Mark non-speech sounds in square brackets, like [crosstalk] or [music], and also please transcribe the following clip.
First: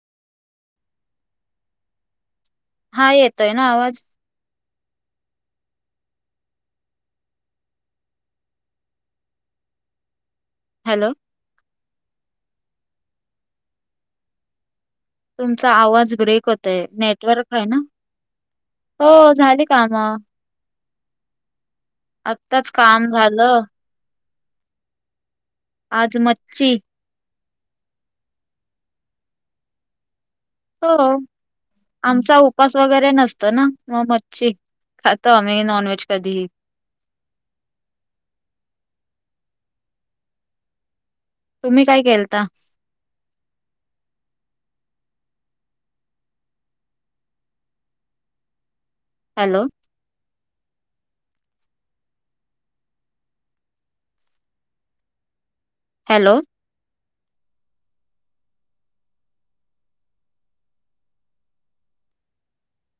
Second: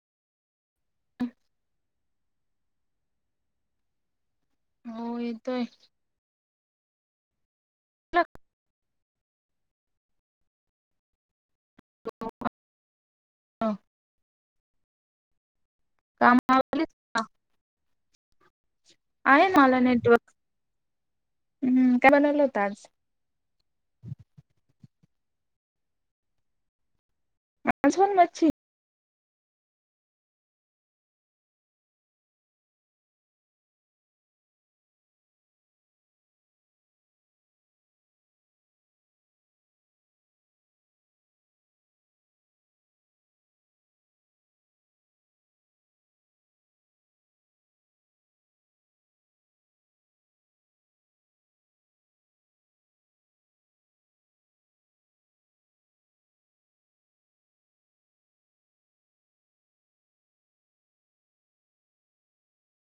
हम हा येतोय ना आवाज हो येतोय कुठं हॅलो हो हा चा आवाज ब्रेक होतय कामावरलीच का नेटवर्क आहे ना हो आहे ना झाली मला कामा नेटवर्क हम्म काय बनवलं होत आत्ताच आज काम झालं आज मच्छी अजून मच्छी हो आमचा उपास वगैरे नसत ना मग मच्छी खातो अमही नॉनवेज कधीही [inaudible] तुम्ही काय केलता हॅलो हॅलो